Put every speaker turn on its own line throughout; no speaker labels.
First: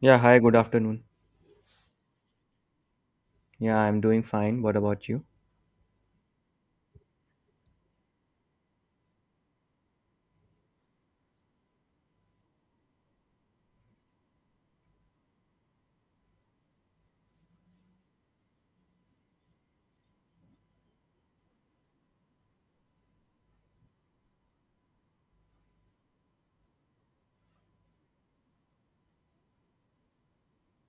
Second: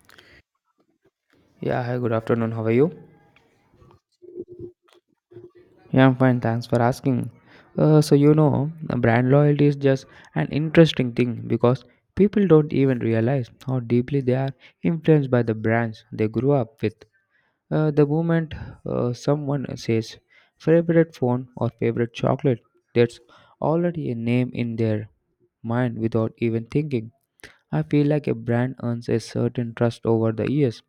Yeah, hi, good afternoon.
Yeah, hi, good afternoon. How are you?
Yeah, I'm doing fine. What about you?
Yeah, I'm fine. Thanks for asking. Uh, so, you know, Brand loyalty is just an interesting thing because people don't even realize how deeply they are influenced by the brands they grew up with. The moment someone says favorite phone or favorite chocolate, that's already a name in their mind without even thinking. I feel like a brand earns a certain trust over the years,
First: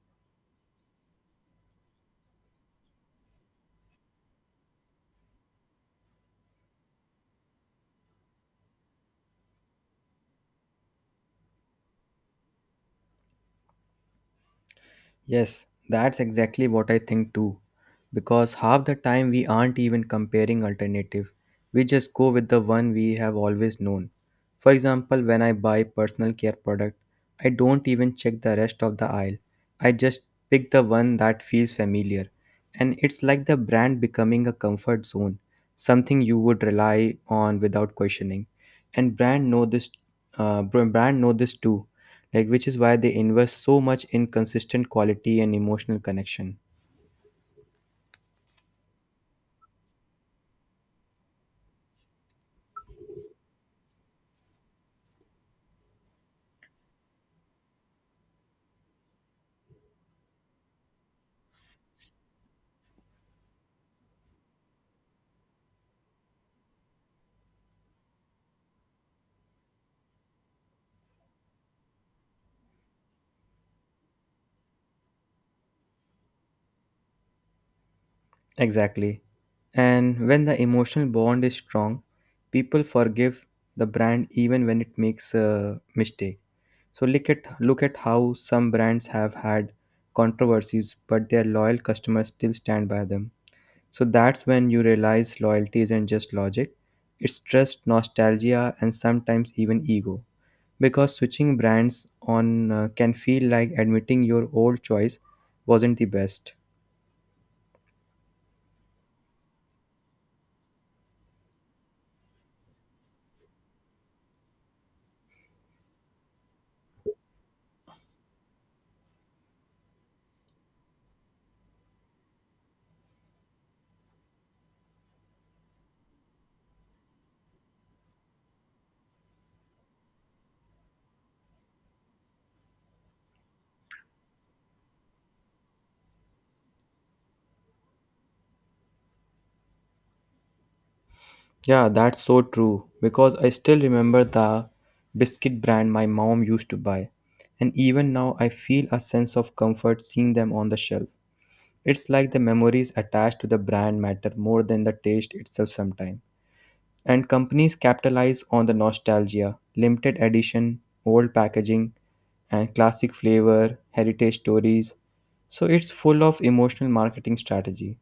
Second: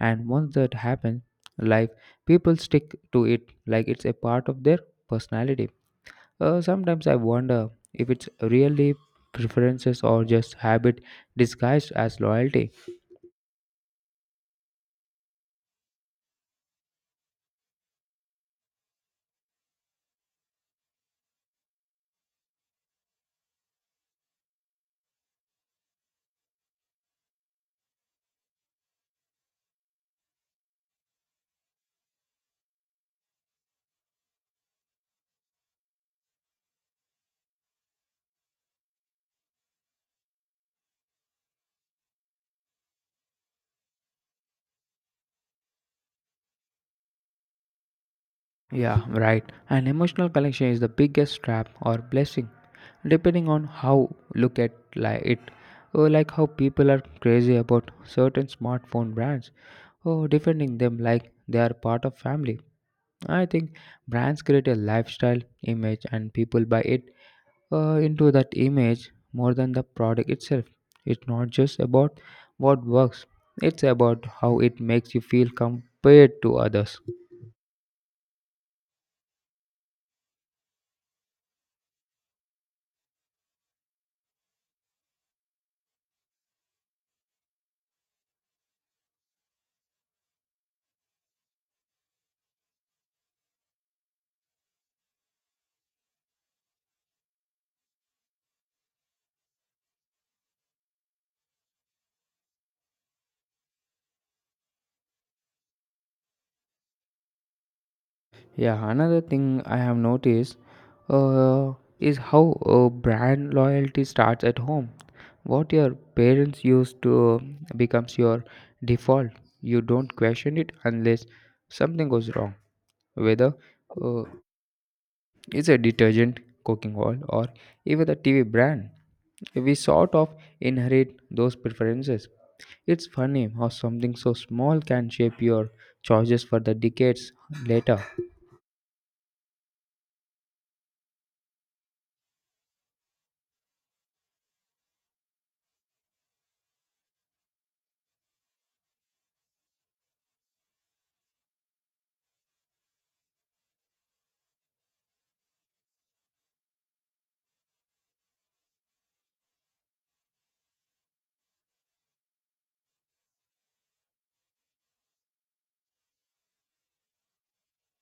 and once that happens, like, people stick to it like it's a part of their personality. Uh, sometimes I wonder if it's really preferences or just habit disguised as loyalty.
Yes, that's exactly what I think too. Because half the time we aren't even comparing alternative. We just go with the one we have always known. For example, when I buy personal care product, I don't even check the rest of the aisle. I just pick the one that feels familiar. And it's like the brand becoming a comfort zone, something you would rely on without questioning. And brand know this too, like which is why they invest so much in consistent quality and emotional connection.
Yeah, right, and emotional connection is the biggest trap or blessing, depending on how look at like it, or like how people are crazy about certain smartphone brands or defending them like they are part of family. I think brands create a lifestyle image and people buy it, into that image more than the product itself. It's not just about what works, it's about how it makes you feel compared to others.
Exactly. And when the emotional bond is strong, people forgive the brand even when it makes a mistake. So look at how some brands have had controversies but their loyal customers still stand by them. So that's when you realize loyalty isn't just logic, it's trust, nostalgia, and sometimes even ego. Because switching brands on can feel like admitting your old choice wasn't the best.
Yeah, another thing I have noticed uh, is how brand loyalty starts at home. What your parents used to becomes your default. You don't question it unless something goes wrong, whether uh, is a detergent, cooking oil, or even a TV brand. We sort of inherit those preferences. It's funny how something so small can shape your choices for the decades later.
Yeah, that's so true. Because I still remember the biscuit brand my mom used to buy. And even now, I feel a sense of comfort seeing them on the shelf. It's like the memories attached to the brand matter more than the taste itself sometimes. And companies capitalize on the nostalgia, limited edition, old packaging, and classic flavor, heritage stories. So it's full of emotional marketing strategy.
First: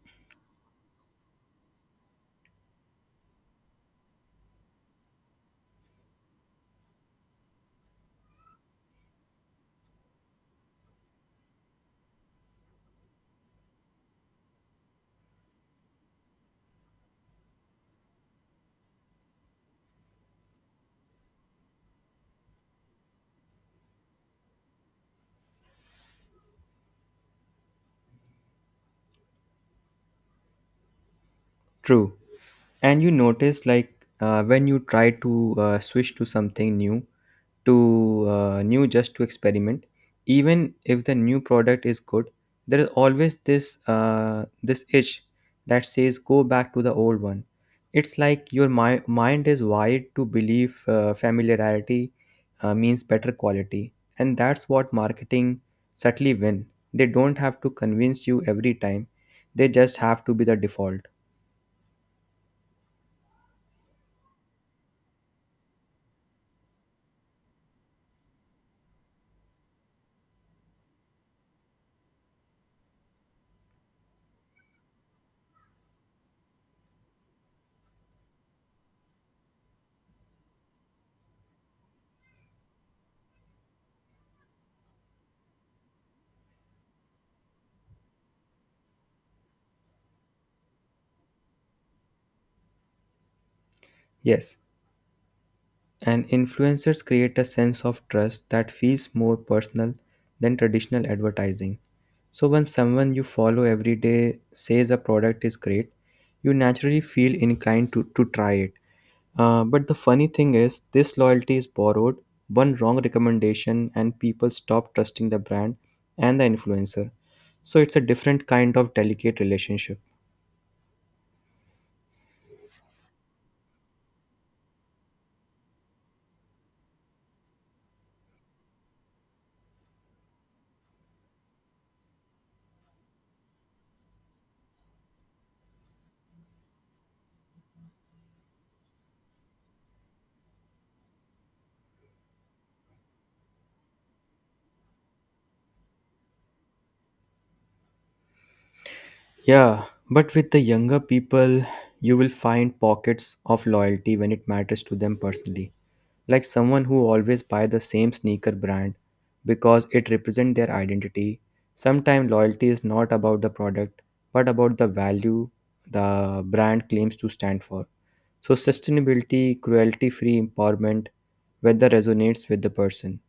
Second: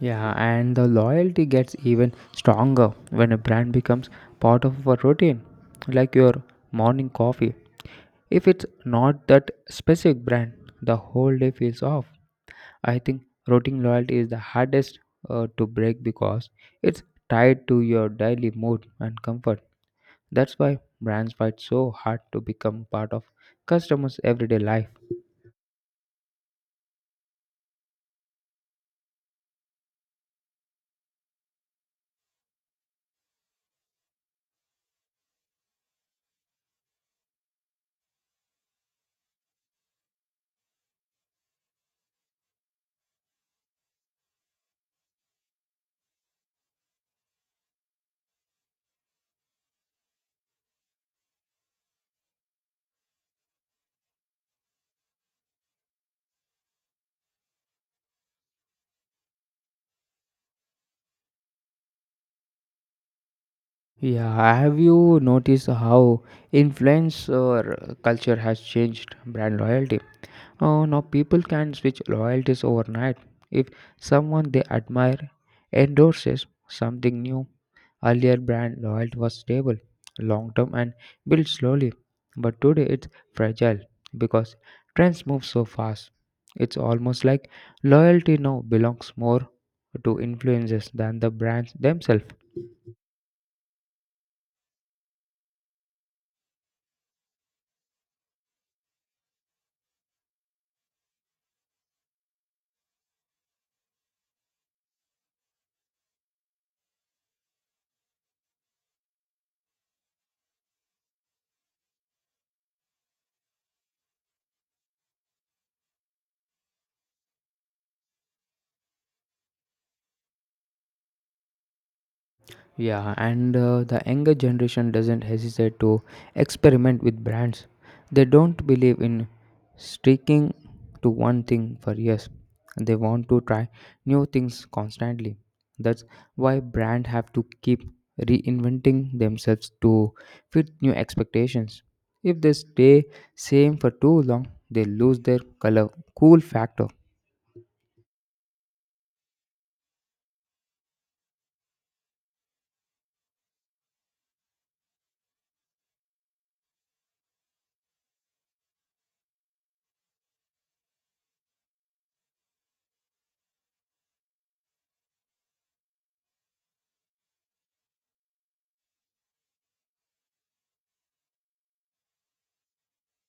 Yeah, and the loyalty gets even stronger when a brand becomes part of our routine, like your morning coffee. If it's not that specific brand, the whole day feels off. I think routine loyalty is the hardest to break because it's tied to your daily mood and comfort. That's why brands fight so hard to become part of customers' everyday life.
True. And you notice, like, when you try to switch to something new, to new just to experiment, even if the new product is good, there is always this uh, this itch that says go back to the old one. It's like your mind is wired to believe familiarity means better quality. And that's what marketing subtly win. They don't have to convince you every time, they just have to be the default.
Yeah, have you noticed how influencer culture has changed brand loyalty? Oh, now people can switch loyalties overnight. If someone they admire endorses something new, earlier brand loyalty was stable, long term, and built slowly. But today it's fragile because trends move so fast. It's almost like loyalty now belongs more to influencers than the brands themselves.
Yes. And influencers create a sense of trust that feels more personal than traditional advertising. So when someone you follow every day says a product is great, you naturally feel inclined to try it. But the funny thing is, this loyalty is borrowed, one wrong recommendation, and people stop trusting the brand and the influencer. So it's a different kind of delicate relationship.
Yeah, and the younger generation doesn't hesitate to experiment with brands. They don't believe in sticking to one thing for years. They want to try new things constantly. That's why brands have to keep reinventing themselves to fit new expectations. If they stay same for too long, they lose their color cool factor.
Yeah, but with the younger people, you will find pockets of loyalty when it matters to them personally, like someone who always buy the same sneaker brand because it represents their identity. Sometimes loyalty is not about the product but about the value the brand claims to stand for. So sustainability, cruelty-free empowerment, whether resonates with the person.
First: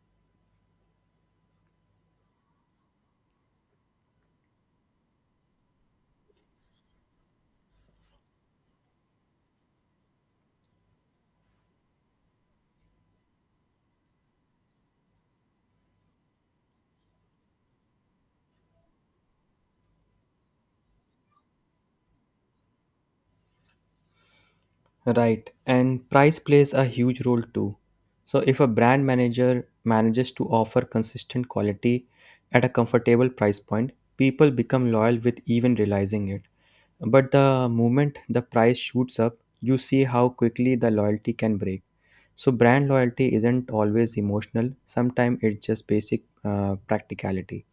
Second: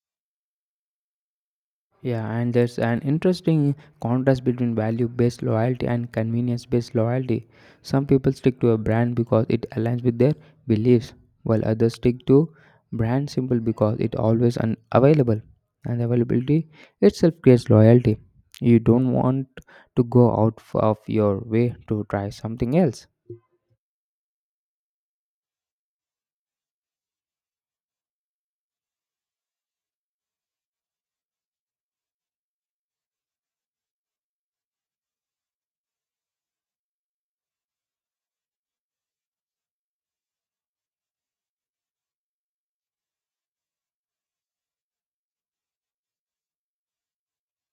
Yeah, and there's an interesting contrast between value based loyalty and convenience based loyalty. Some people stick to a brand because it aligns with their beliefs, while others stick to brand simple because it always available. And availability itself creates loyalty. You don't want to go out of your way to try something else.
Right, and price plays a huge role too. So if a brand manager manages to offer consistent quality at a comfortable price point, people become loyal with even realizing it. But the moment the price shoots up, you see how quickly the loyalty can break. So, brand loyalty isn't always emotional, sometimes it's just basic practicality.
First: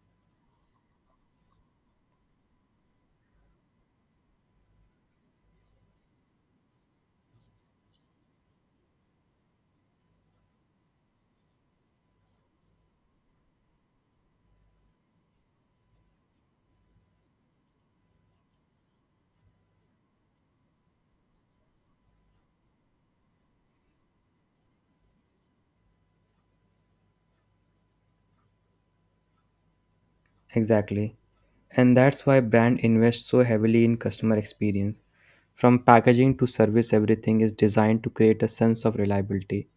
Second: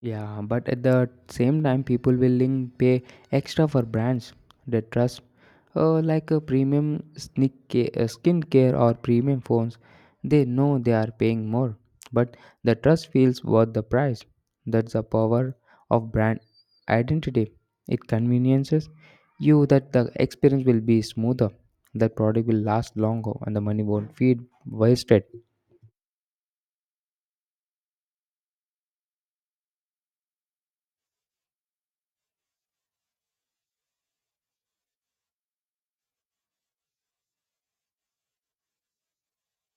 Yeah, but at the same time, people willing pay extra for brands they trust, like a premium skincare or premium phones. They know they are paying more, but the trust feels worth the price. That's the power of brand identity. It conveniences you that the experience will be smoother, that product will last longer, and the money won't feel wasted.
Exactly. And that's why brand invests so heavily in customer experience. From packaging to service, everything is designed to create a sense of reliability.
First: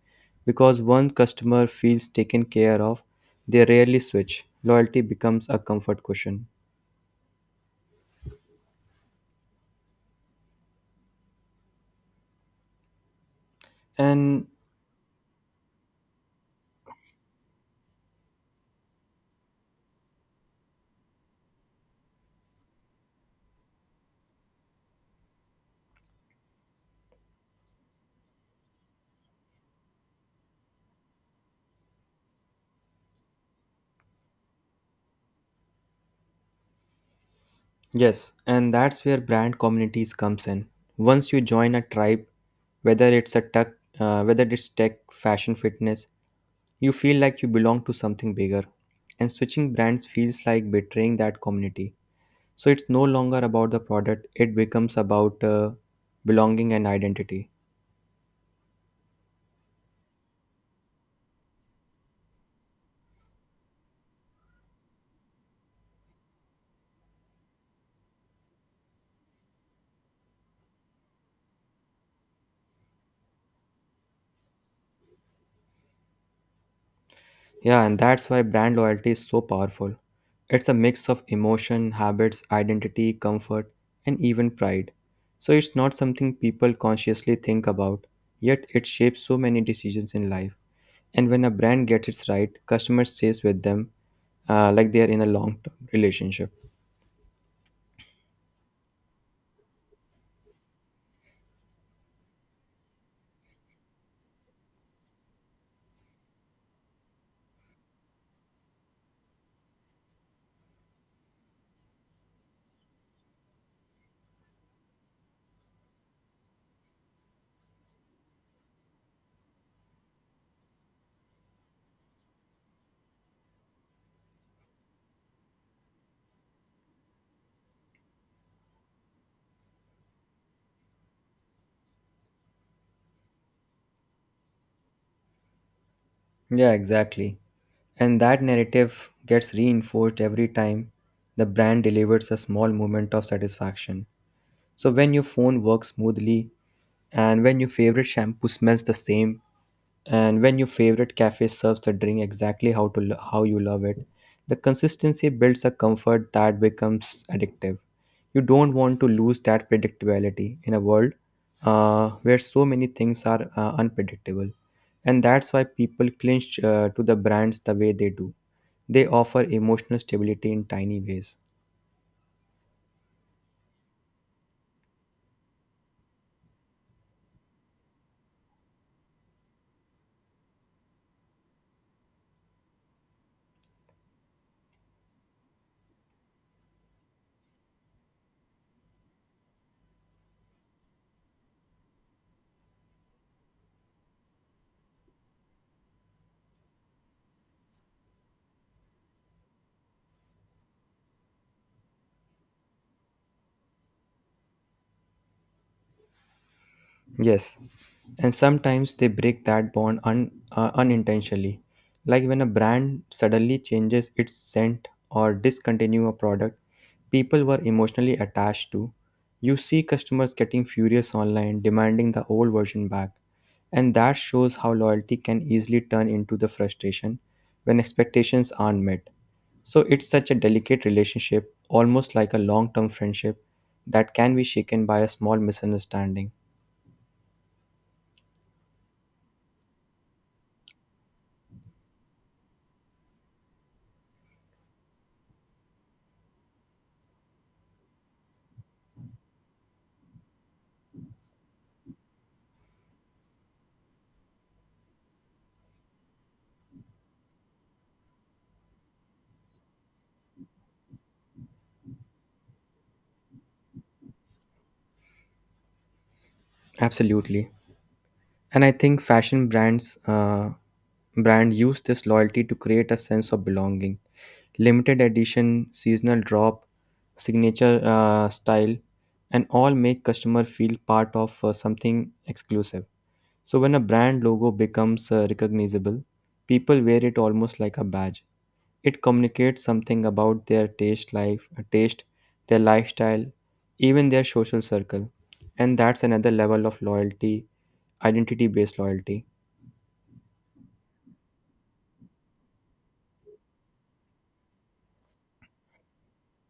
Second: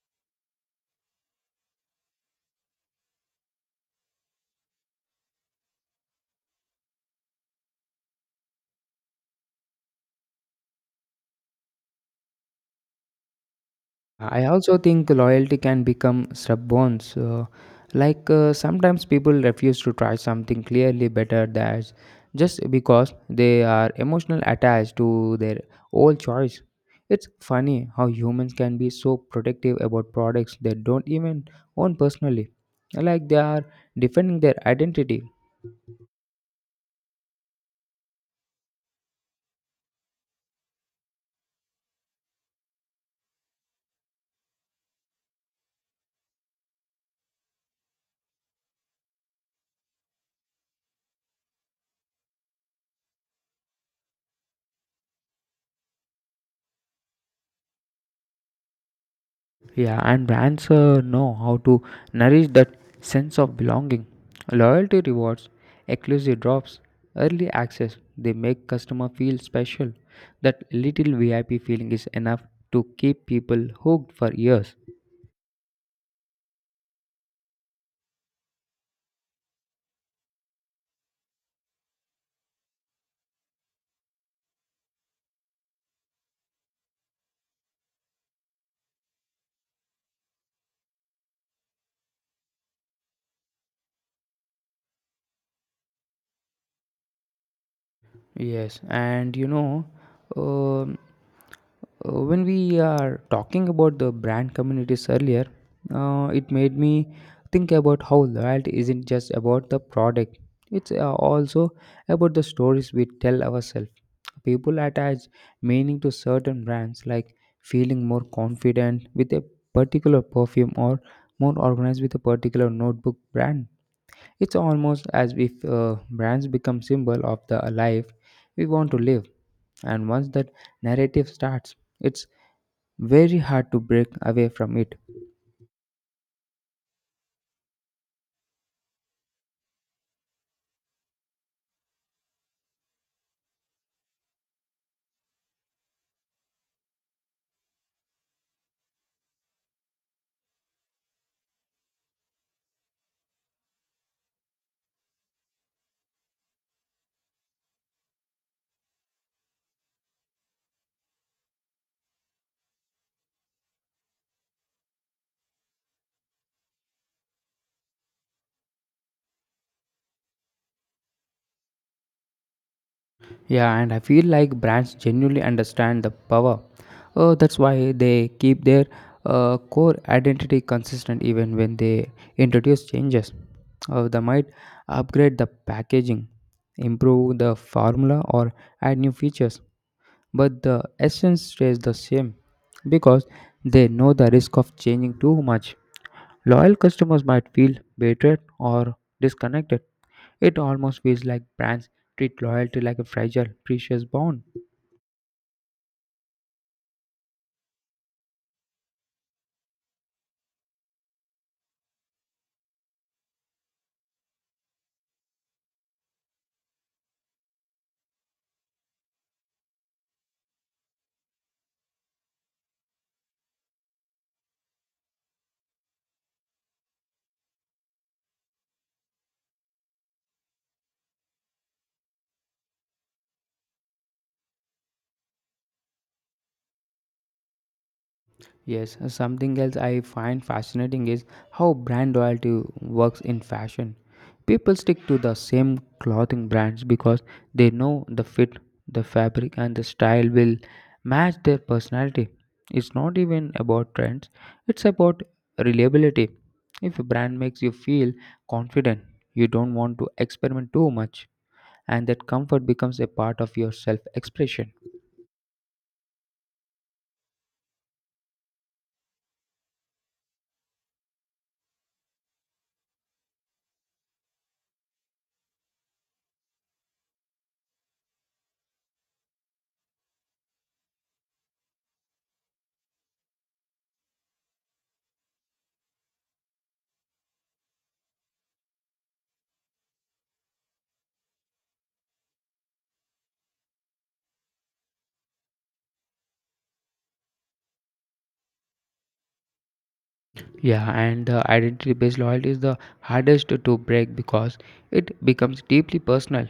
Because one customer feels taken care of, they rarely switch. Loyalty becomes a comfort cushion.
I
And
also think loyalty can become stubborn. So, like, sometimes people refuse to try something clearly better that's just because they are emotionally attached to their old choice. It's funny how humans can be so protective about products they don't even own personally, like they are defending their identity.
yes, and that's where brand communities comes in. Once you join a tribe, whether it's a tech, whether it's tech, fashion, fitness, you feel like you belong to something bigger. And switching brands feels like betraying that community. So it's no longer about the product; it becomes about belonging and identity.
Yeah, and brands know how to nourish that sense of belonging. Loyalty rewards, exclusive drops, early access, they make customer feel special. That little VIP feeling is enough to keep people hooked for years.
Yeah, and that's why brand loyalty is so powerful. It's a mix of emotion, habits, identity, comfort, and even pride. So it's not something people consciously think about, yet it shapes so many decisions in life. And when a brand gets it right, customers stays with them like they are in a long-term relationship.
Yes, and you know, um, when we are talking about the brand communities earlier, it made me think about how loyalty isn't just about the product, it's also about the stories we tell ourselves. People attach meaning to certain brands, like feeling more confident with a particular perfume or more organized with a particular notebook brand. It's almost as if brands become symbol of the life we want to live, and once that narrative starts, it's very hard to break away from it.
Yeah, exactly. And that narrative gets reinforced every time the brand delivers a small moment of satisfaction. So when your phone works smoothly, and when your favorite shampoo smells the same, and when your favorite cafe serves the drink exactly how you love it, the consistency builds a comfort that becomes addictive. You don't want to lose that predictability in a world where so many things are unpredictable. And that's why people clinch to the brands the way they do. They offer emotional stability in tiny ways.
Yeah, and I feel like brands genuinely understand the power. Oh, that's why they keep their core identity consistent even when they introduce changes. They might upgrade the packaging, improve the formula, or add new features, but the essence stays the same because they know the risk of changing too much. Loyal customers might feel betrayed or disconnected. It almost feels like brands treat loyalty like a fragile, precious bond.
Yes, and sometimes they break that bond unintentionally, like when a brand suddenly changes its scent or discontinue a product people were emotionally attached to. You see customers getting furious online, demanding the old version back, and that shows how loyalty can easily turn into the frustration when expectations aren't met. So it's such a delicate relationship, almost like a long-term friendship that can be shaken by a small misunderstanding.
Yes, something else I find fascinating is how brand loyalty works in fashion. People stick to the same clothing brands because they know the fit, the fabric, and the style will match their personality. It's not even about trends, it's about reliability. If a brand makes you feel confident, you don't want to experiment too much, and that comfort becomes a part of your self expression.
Absolutely. And I think fashion brands brand use this loyalty to create a sense of belonging. Limited edition, seasonal drop, signature style, and all make customer feel part of something exclusive. So when a brand logo becomes recognizable, people wear it almost like a badge. It communicates something about their taste, their lifestyle, even their social circle, and that's another level of loyalty, identity-based loyalty.
Yeah, and the identity based loyalty is the hardest to break because it becomes deeply personal.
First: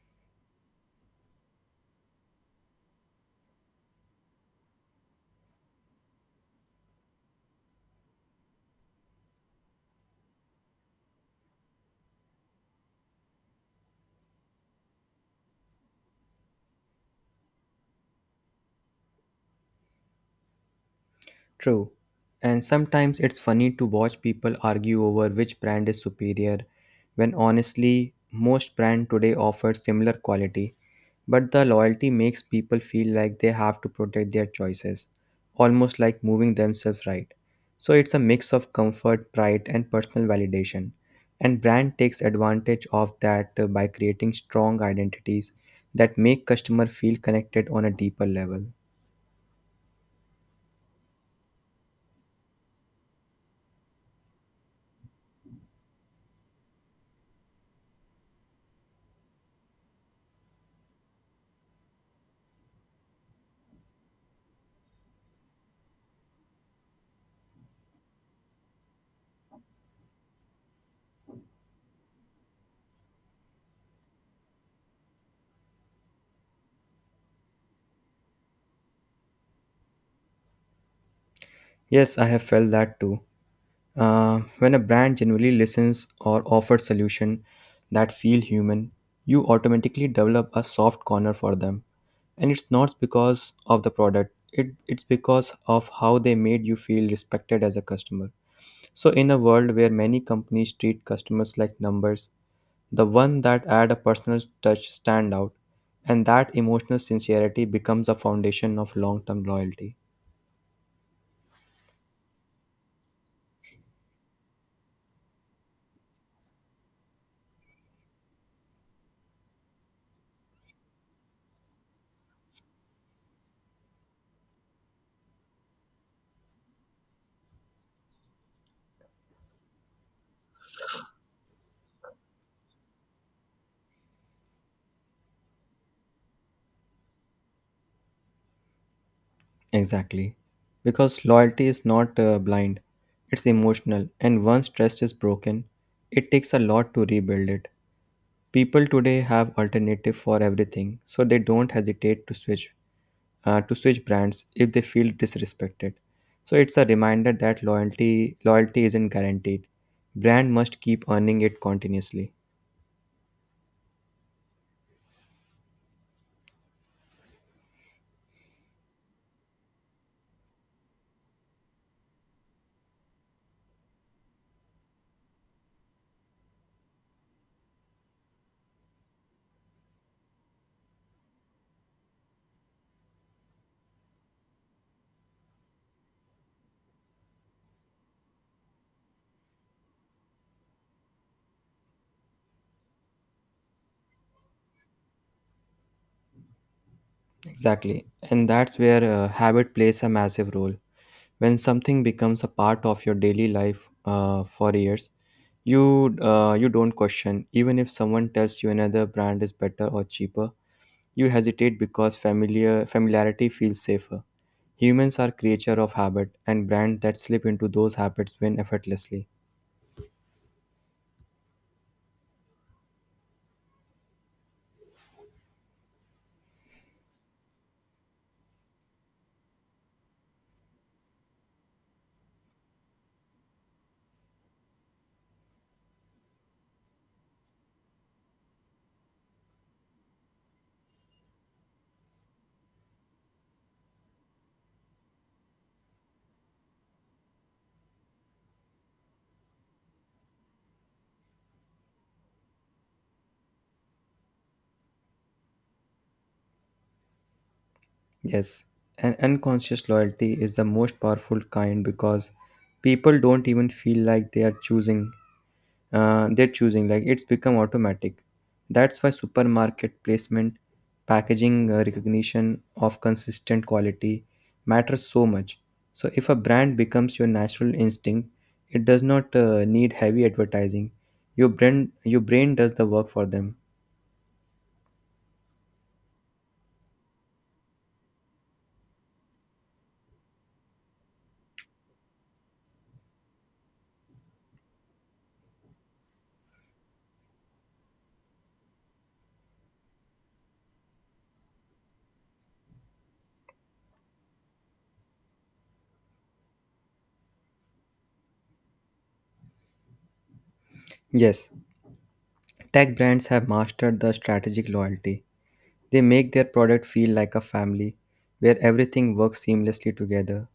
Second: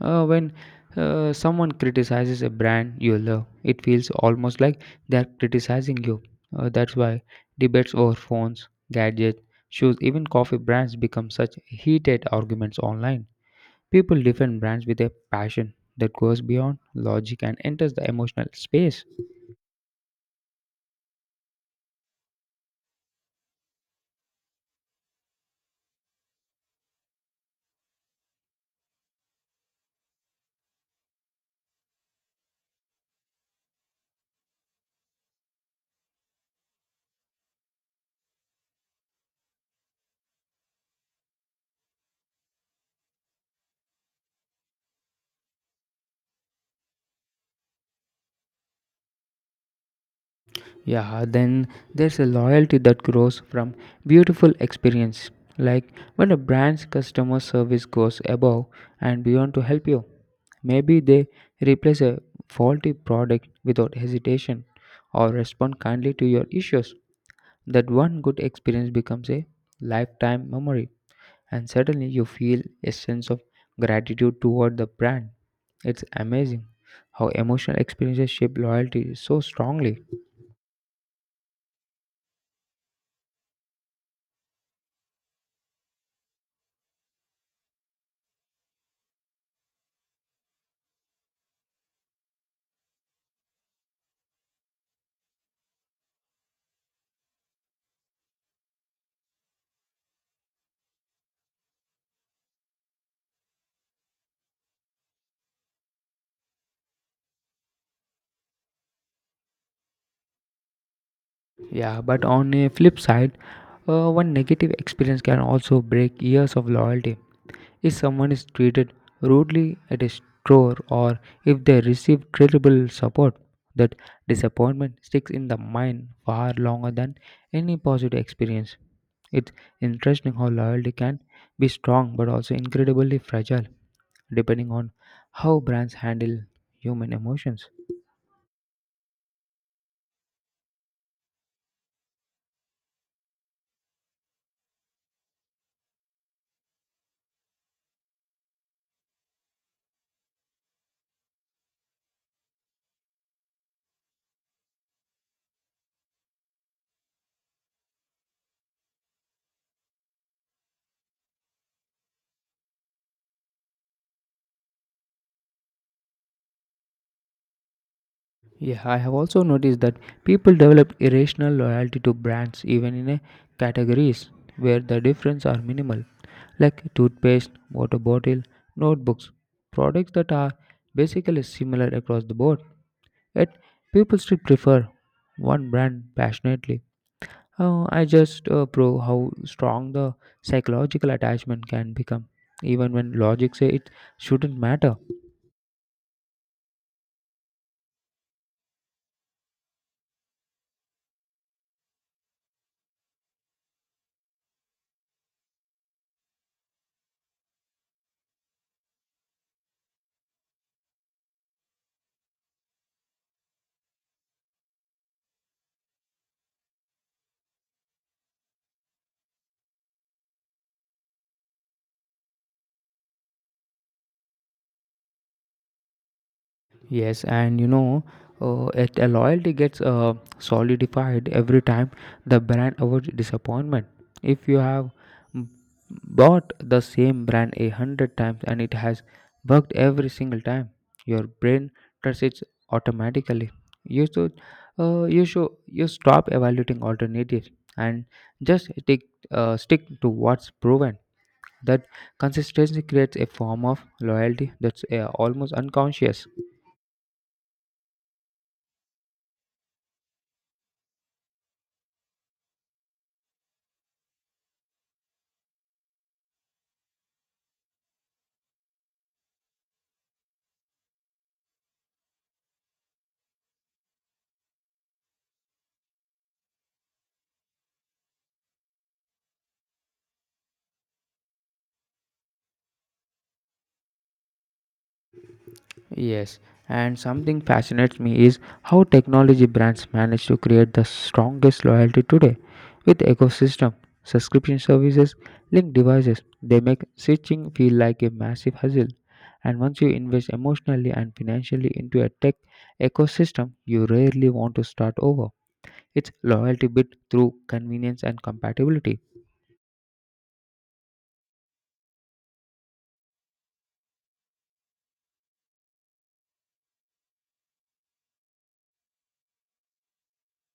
When someone criticizes a brand you love, it feels almost like they're criticizing you. That's why debates over phones, gadgets, shoes, even coffee brands become such heated arguments online. People defend brands with a passion that goes beyond logic and enters the emotional space.
True. And sometimes it's funny to watch people argue over which brand is superior when honestly most brand today offers similar quality, but the loyalty makes people feel like they have to protect their choices, almost like moving themselves right. So it's a mix of comfort, pride and personal validation. And brand takes advantage of that by creating strong identities that make customer feel connected on a deeper level.
Yeah, then there's a loyalty that grows from beautiful experience, like when a brand's customer service goes above and beyond to help you. Maybe they replace a faulty product without hesitation or respond kindly to your issues. That one good experience becomes a lifetime memory, and suddenly you feel a sense of gratitude toward the brand. It's amazing how emotional experiences shape loyalty so strongly.
Yes, I have felt that too. When a brand genuinely listens or offers solutions that feel human, you automatically develop a soft corner for them. And it's not because of the product, it's because of how they made you feel respected as a customer. So, in a world where many companies treat customers like numbers, the one that add a personal touch stand out, and that emotional sincerity becomes a foundation of long-term loyalty.
Yeah, but on a flip side, one negative experience can also break years of loyalty. If someone is treated rudely at a store or if they receive terrible support, that disappointment sticks in the mind far longer than any positive experience. It's interesting how loyalty can be strong but also incredibly fragile, depending on how brands handle human emotions.
Exactly. Because loyalty is not blind, it's emotional, and once trust is broken, it takes a lot to rebuild it. People today have alternative for everything, so they don't hesitate to switch to switch brands if they feel disrespected. So it's a reminder that loyalty isn't guaranteed. Brand must keep earning it continuously.
Yeah, I have also noticed that people develop irrational loyalty to brands even in a categories where the difference are minimal, like toothpaste, water bottle, notebooks, products that are basically similar across the board. Yet people still prefer one brand passionately. Oh, I just prove how strong the psychological attachment can become, even when logic say it shouldn't matter.
Exactly. And that's where habit plays a massive role. When something becomes a part of your daily life for years, you you don't question even if someone tells you another brand is better or cheaper. You hesitate because familiarity feels safer. Humans are creature of habit, and brands that slip into those habits win effortlessly.
Yes, and you know, a loyalty gets solidified every time the brand avoids disappointment. If you have b- bought the same brand a hundred times and it has worked every single time, your brain trusts it automatically. You should, you stop evaluating alternatives and just stick to what's proven. That consistency creates a form of loyalty that's almost unconscious.
Yes, an unconscious loyalty is the most powerful kind because people don't even feel like they are choosing, they're choosing, like it's become automatic. That's why supermarket placement, packaging, recognition of consistent quality matters so much. So if a brand becomes your natural instinct, it does not need heavy advertising. Your brain does the work for them.
Yes, and something fascinates me is how technology brands manage to create the strongest loyalty today with ecosystem, subscription services, linked devices. They make switching feel like a massive hustle. And once you invest emotionally and financially into a tech ecosystem, you rarely want to start over. It's loyalty built through convenience and compatibility.
Yes, tech brands have mastered the strategic loyalty. They make their product feel like a family where everything works seamlessly together,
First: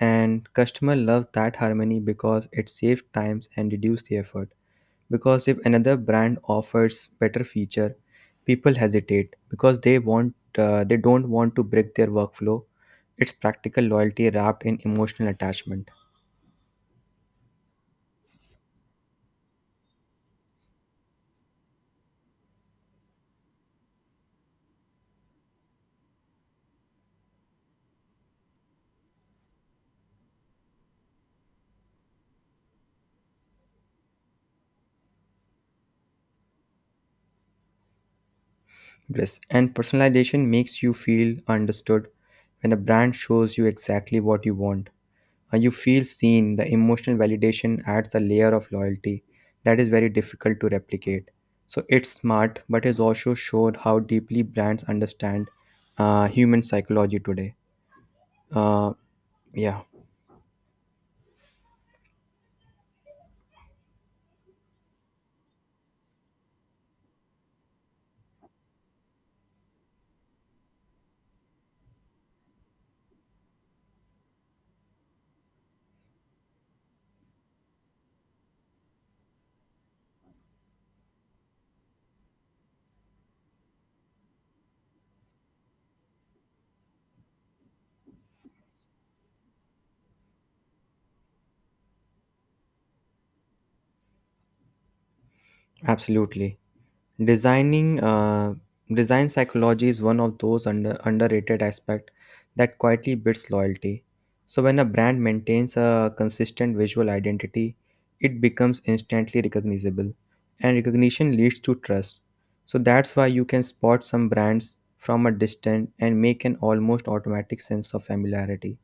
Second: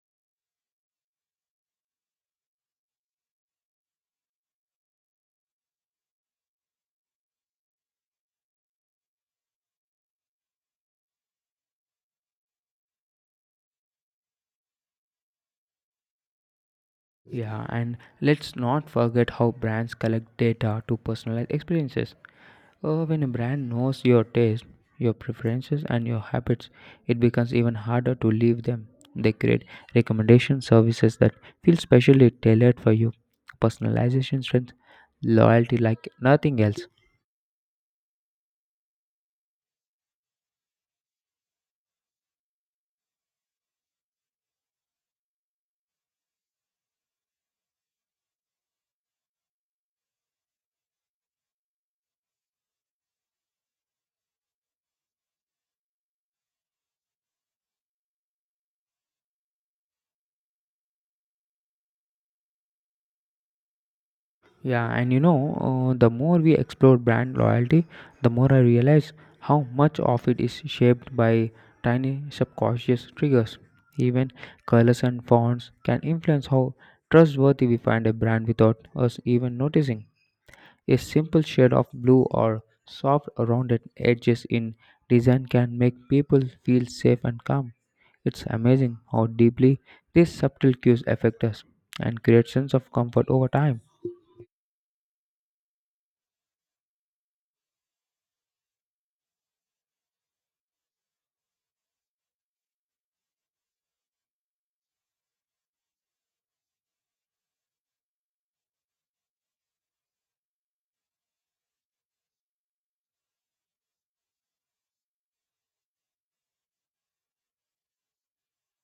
and customer love that harmony because it saves times and reduce the effort. Because if another brand offers better feature, people hesitate because they don't want to break their workflow. It's practical loyalty wrapped in emotional attachment.
Yeah, and let's not forget how brands collect data to personalize experiences. When a brand knows your taste, your preferences, and your habits, it becomes even harder to leave them. They create recommendation services that feel specially tailored for you, personalization strength, loyalty like nothing else.
Yes, and personalization makes you feel understood. When a brand shows you exactly what you want, when you feel seen, the emotional validation adds a layer of loyalty that is very difficult to replicate. So it's smart, but it also showed how deeply brands understand human psychology today. Uh, yeah,
Yeah, and you know, the more we explore brand loyalty, the more I realize how much of it is shaped by tiny subconscious triggers. Even colors and fonts can influence how trustworthy we find a brand without us even noticing. A simple shade of blue or soft rounded edges in design can make people feel safe and calm. It's amazing how deeply these subtle cues affect us and create sense of comfort over time.
absolutely. Designing design psychology is one of those underrated aspect that quietly builds loyalty. So when a brand maintains a consistent visual identity, it becomes instantly recognizable, and recognition leads to trust. So that's why you can spot some brands from a distance and make an almost automatic sense of familiarity.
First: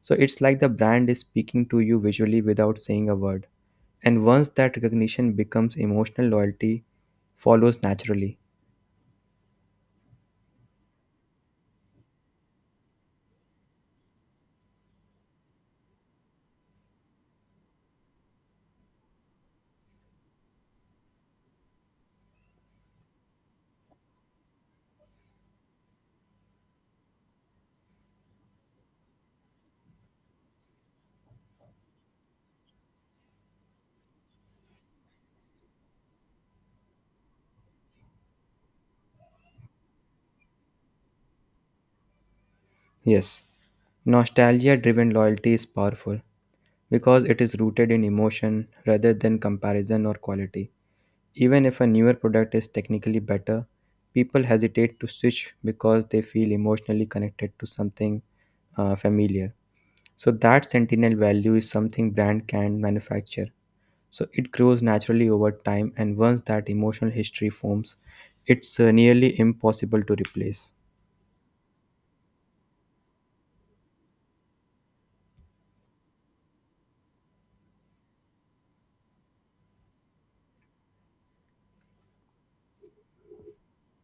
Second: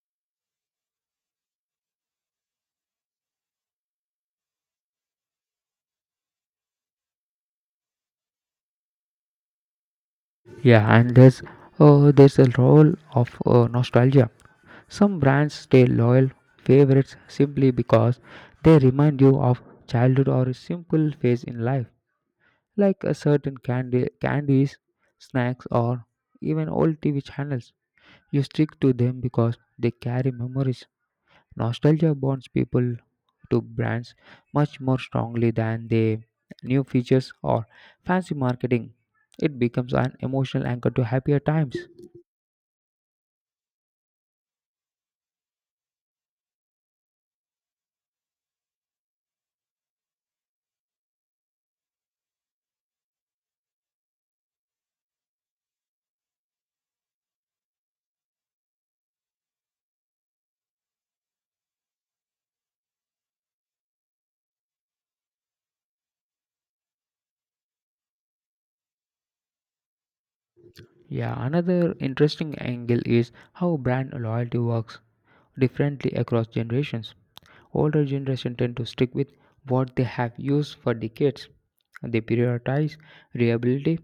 So it's like the brand is speaking to you visually without saying a word. And once that recognition becomes emotional, loyalty follows naturally.
Yeah, and there's a role of nostalgia. Some brands stay loyal favorites simply because they remind you of childhood or a simple phase in life, like a certain candy, candies, snacks, or even old TV channels. You stick to them because they carry memories. Nostalgia bonds people to brands much more strongly than their new features or fancy marketing. It becomes an emotional anchor to happier times.
Yes, nostalgia driven loyalty is powerful because it is rooted in emotion rather than comparison or quality. Even if a newer product is technically better, people hesitate to switch because they feel emotionally connected to something familiar. So, that sentinel value is something brand can manufacture. So, it grows naturally over time, and once that emotional history forms, it's nearly impossible to replace.
Yeah, another interesting angle is how brand loyalty works differently across generations. Older generation tend to stick with what they have used for decades. They prioritize reliability,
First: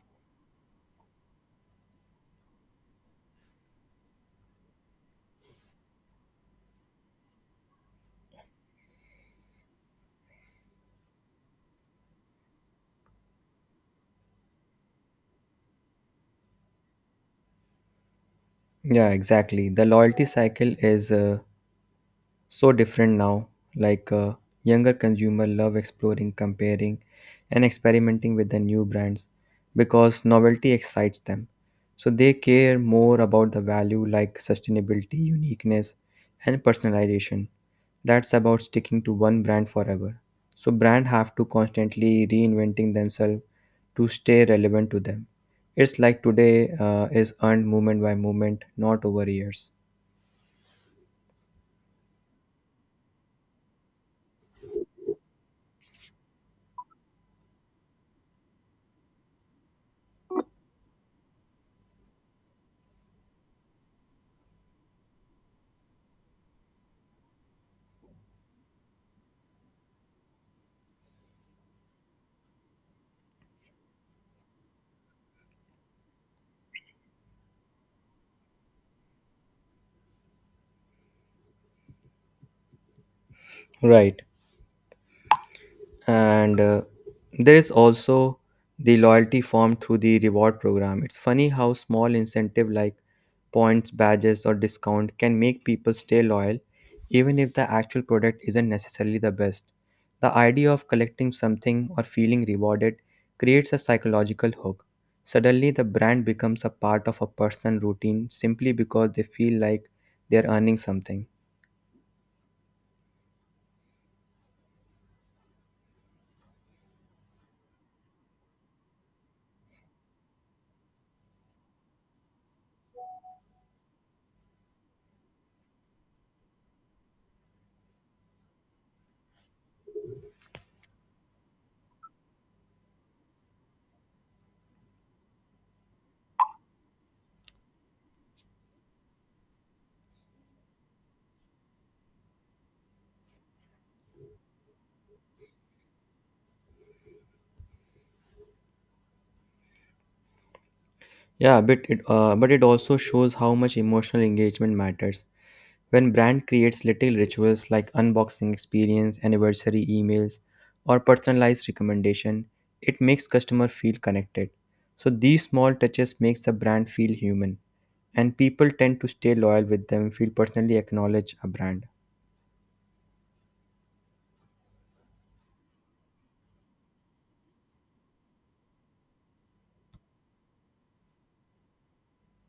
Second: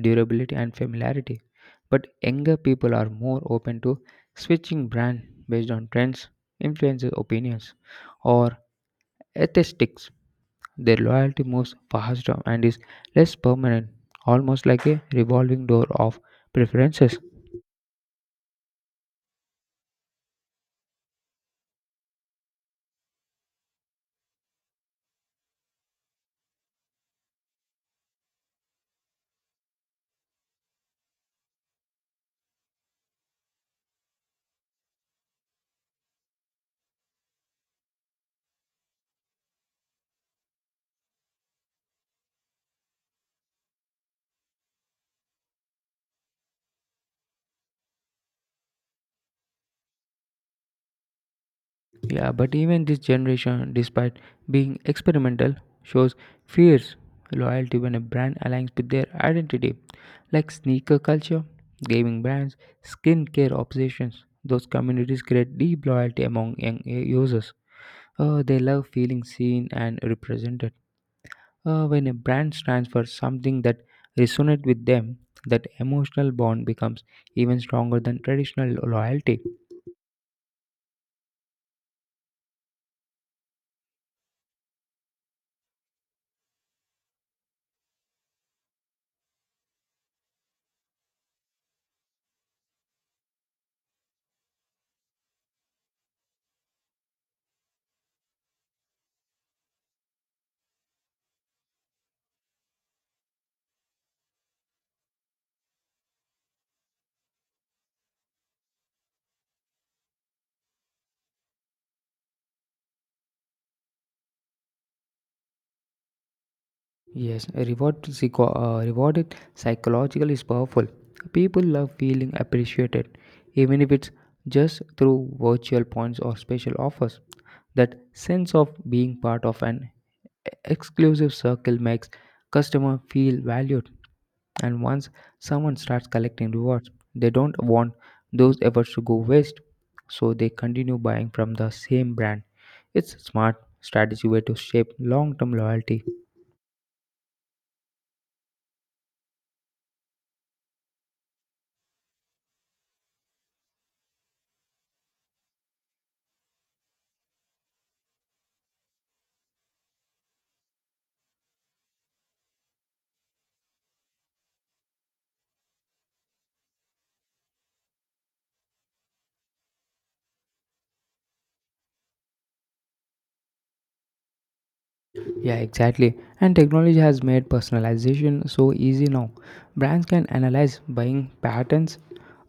durability and familiarity. But younger people are more open to switching brand based on trends, influences, opinions or aesthetics. Their loyalty moves faster and is less permanent, almost like a revolving door of preferences.
Yeah, exactly. The loyalty cycle is so different now. Like younger consumer love exploring, comparing, and experimenting with the new brands because novelty excites them. So they care more about the value like sustainability, uniqueness, and personalization. That's about sticking to one brand forever. So brand have to constantly reinventing themselves to stay relevant to them. It's like today is earned moment by moment, not over years.
Yeah, but even this generation, despite being experimental, shows fierce loyalty when a brand aligns with their identity, like sneaker culture, gaming brands, skincare obsessions. Those communities create deep loyalty among young users. They love feeling seen and represented. When a brand stands for something that resonates with them, that emotional bond becomes even stronger than traditional loyalty.
Right. And there is also the loyalty formed through the reward program. It's funny how small incentive like points, badges or discount can make people stay loyal even if the actual product isn't necessarily the best. The idea of collecting something or feeling rewarded creates a psychological hook. Suddenly the brand becomes a part of a personal routine simply because they feel like they're earning something.
Yes, a rewarded psychological is powerful. People love feeling appreciated, even if it's just through virtual points or special offers. That sense of being part of an exclusive circle makes customer feel valued. And once someone starts collecting rewards, they don't want those efforts to go waste, so they continue buying from the same brand. It's a smart strategy way to shape long-term loyalty.
Yeah, but it also shows how much emotional engagement matters. When brand creates little rituals like unboxing experience, anniversary emails, or personalized recommendation, it makes customer feel connected. So these small touches makes the brand feel human and people tend to stay loyal with them, feel personally acknowledge a brand.
Yeah, exactly. And technology has made personalization so easy now. Brands can analyze buying patterns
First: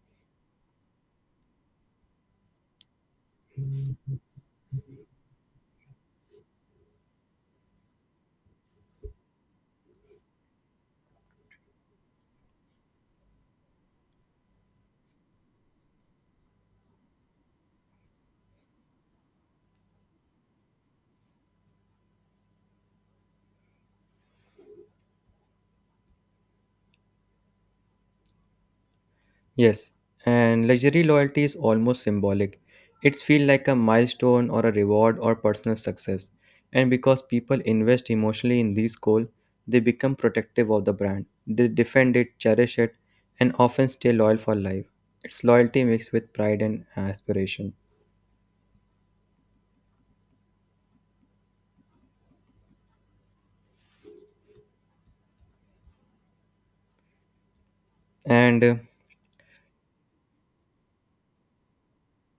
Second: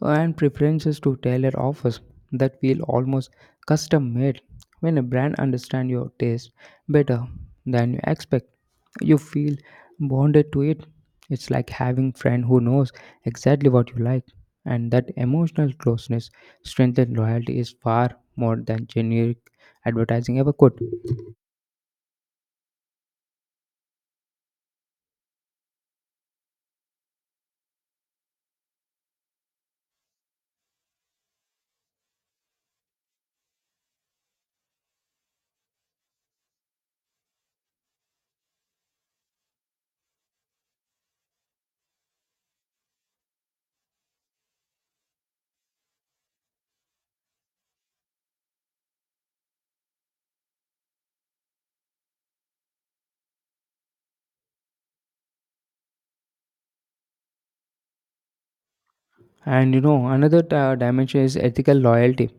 and preferences to tailor offers that feel almost custom made. When a brand understands your taste better than you expect, you feel bonded to it. It's like having friend who knows exactly what you like, and that emotional closeness strengthens loyalty is far more than generic advertising ever could.
Yes, and luxury loyalty is almost symbolic. It's feel like a milestone or a reward or personal success. And because people invest emotionally in these goals, they become protective of the brand. They defend it, cherish it, and often stay loyal for life. It's loyalty mixed with pride and aspiration. And
And you know, another dimension is ethical loyalty.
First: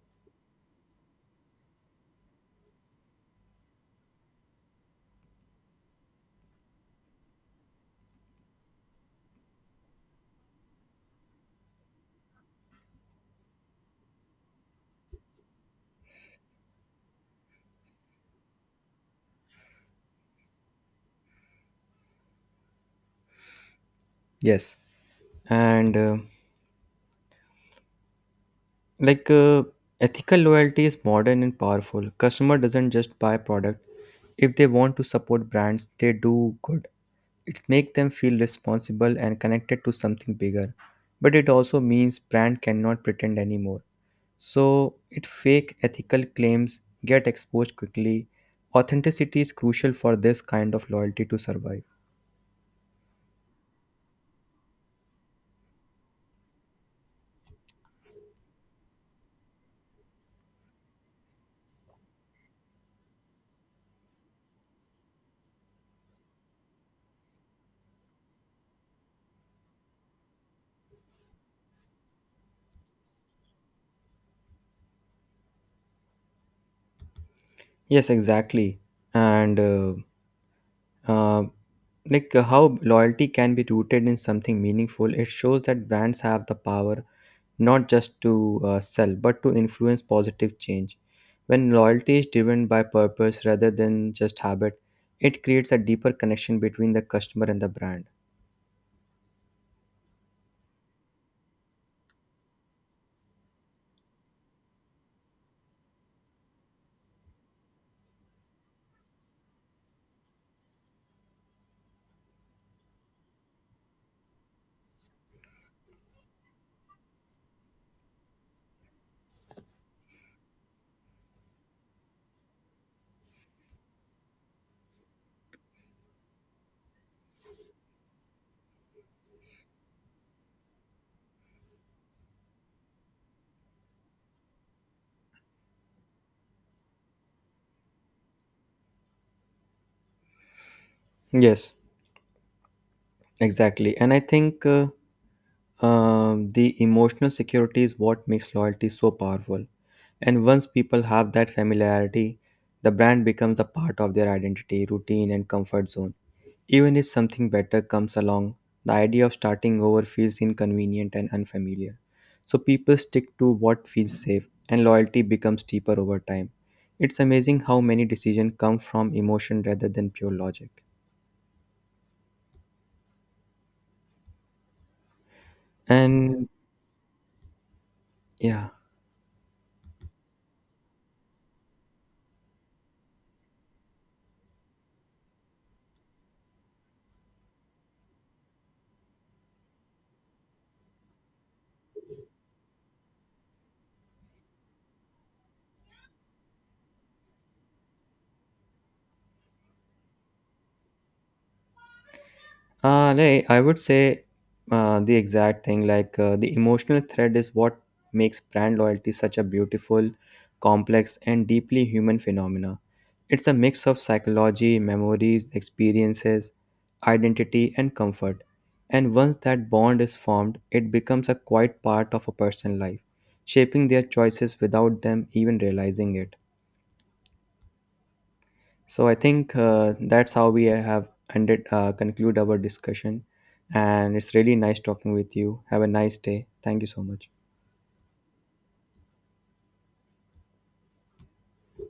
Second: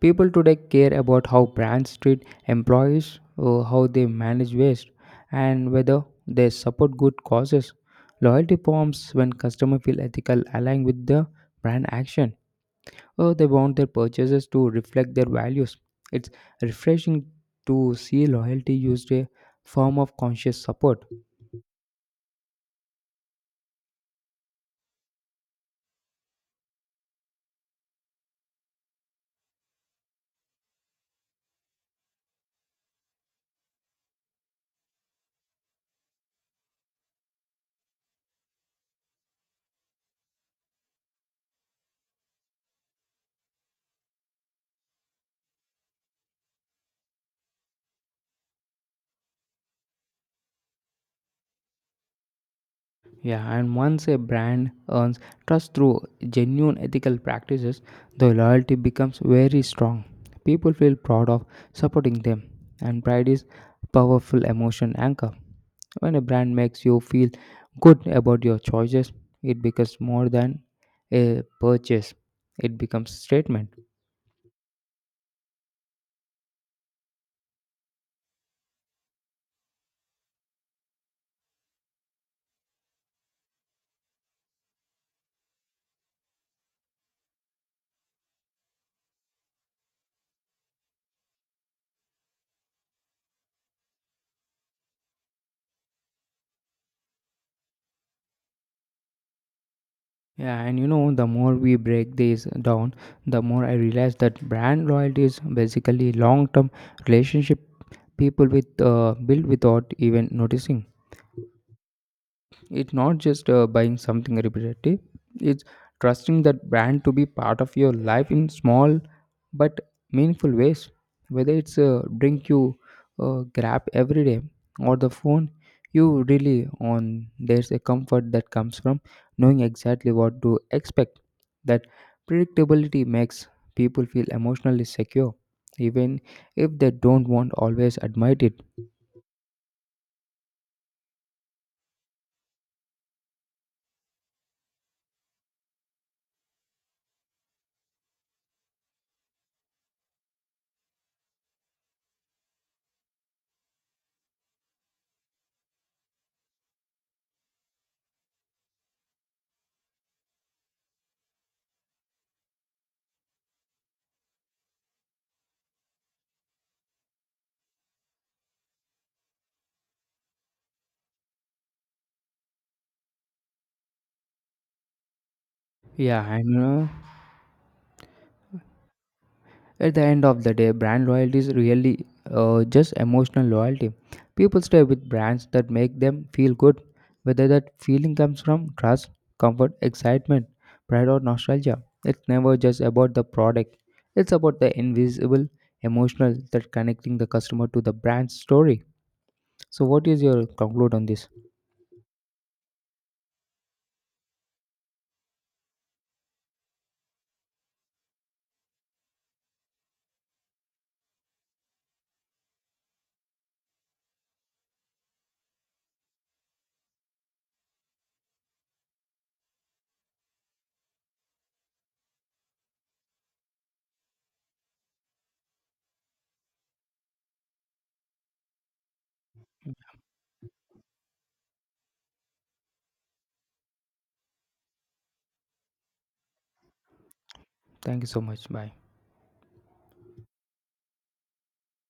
People today care about how brands treat employees, how they manage waste, and whether they support good causes. Loyalty forms when customers feel ethical aligned with the brand action, or they want their purchases to reflect their values. It's refreshing to see loyalty used a form of conscious support.
yes, and like Ethical loyalty is modern and powerful. Customer doesn't just buy product. If they want to support brands, they do good. It makes them feel responsible and connected to something bigger. But it also means brand cannot pretend anymore. So it fake ethical claims get exposed quickly. Authenticity is crucial for this kind of loyalty to survive.
Yeah, and once a brand earns trust through genuine ethical practices, the loyalty becomes very strong. People feel proud of supporting them, and pride is powerful emotion anchor. When a brand makes you feel good about your choices, it becomes more than a purchase. It becomes statement.
Yes, exactly. And uh, like How loyalty can be rooted in something meaningful, it shows that brands have the power not just to sell, but to influence positive change. When loyalty is driven by purpose rather than just habit, it creates a deeper connection between the customer and the brand.
Yeah, and you know, the more we break these down, the more I realize that brand loyalty is basically long-term relationship people with build without even noticing. It's not just buying something repetitive, it's trusting that brand to be part of your life in small but meaningful ways. Whether it's a drink you grab every day or the phone you really on, there's a comfort that comes from knowing exactly what to expect. That predictability makes people feel emotionally secure, even if they don't want always admit it.
Yes, exactly. And I think the emotional security is what makes loyalty so powerful. And once people have that familiarity, the brand becomes a part of their identity, routine, and comfort zone. Even if something better comes along, the idea of starting over feels inconvenient and unfamiliar. So people stick to what feels safe, and loyalty becomes deeper over time. It's amazing how many decisions come from emotion rather than pure logic.
Yeah,
And
and
yeah,
At the end of the day, brand loyalty is really just emotional loyalty. People stay with brands that make them feel good, whether that feeling comes from trust, comfort, excitement, pride, or nostalgia. It's never just about the product, it's about the invisible emotional that connecting the customer to the brand's story. So, what is your conclude on this?
like, I would say the exact thing, like the emotional thread is what makes brand loyalty such a beautiful, complex, and deeply human phenomena. It's a mix of psychology, memories, experiences, identity, and comfort. And once that bond is formed, it becomes a quiet part of a person's life, shaping their choices without them even realizing it. So I think that's how we have conclude our discussion. And it's really nice talking with you. Have a nice day. Thank you so much.
Thank you so much. Bye.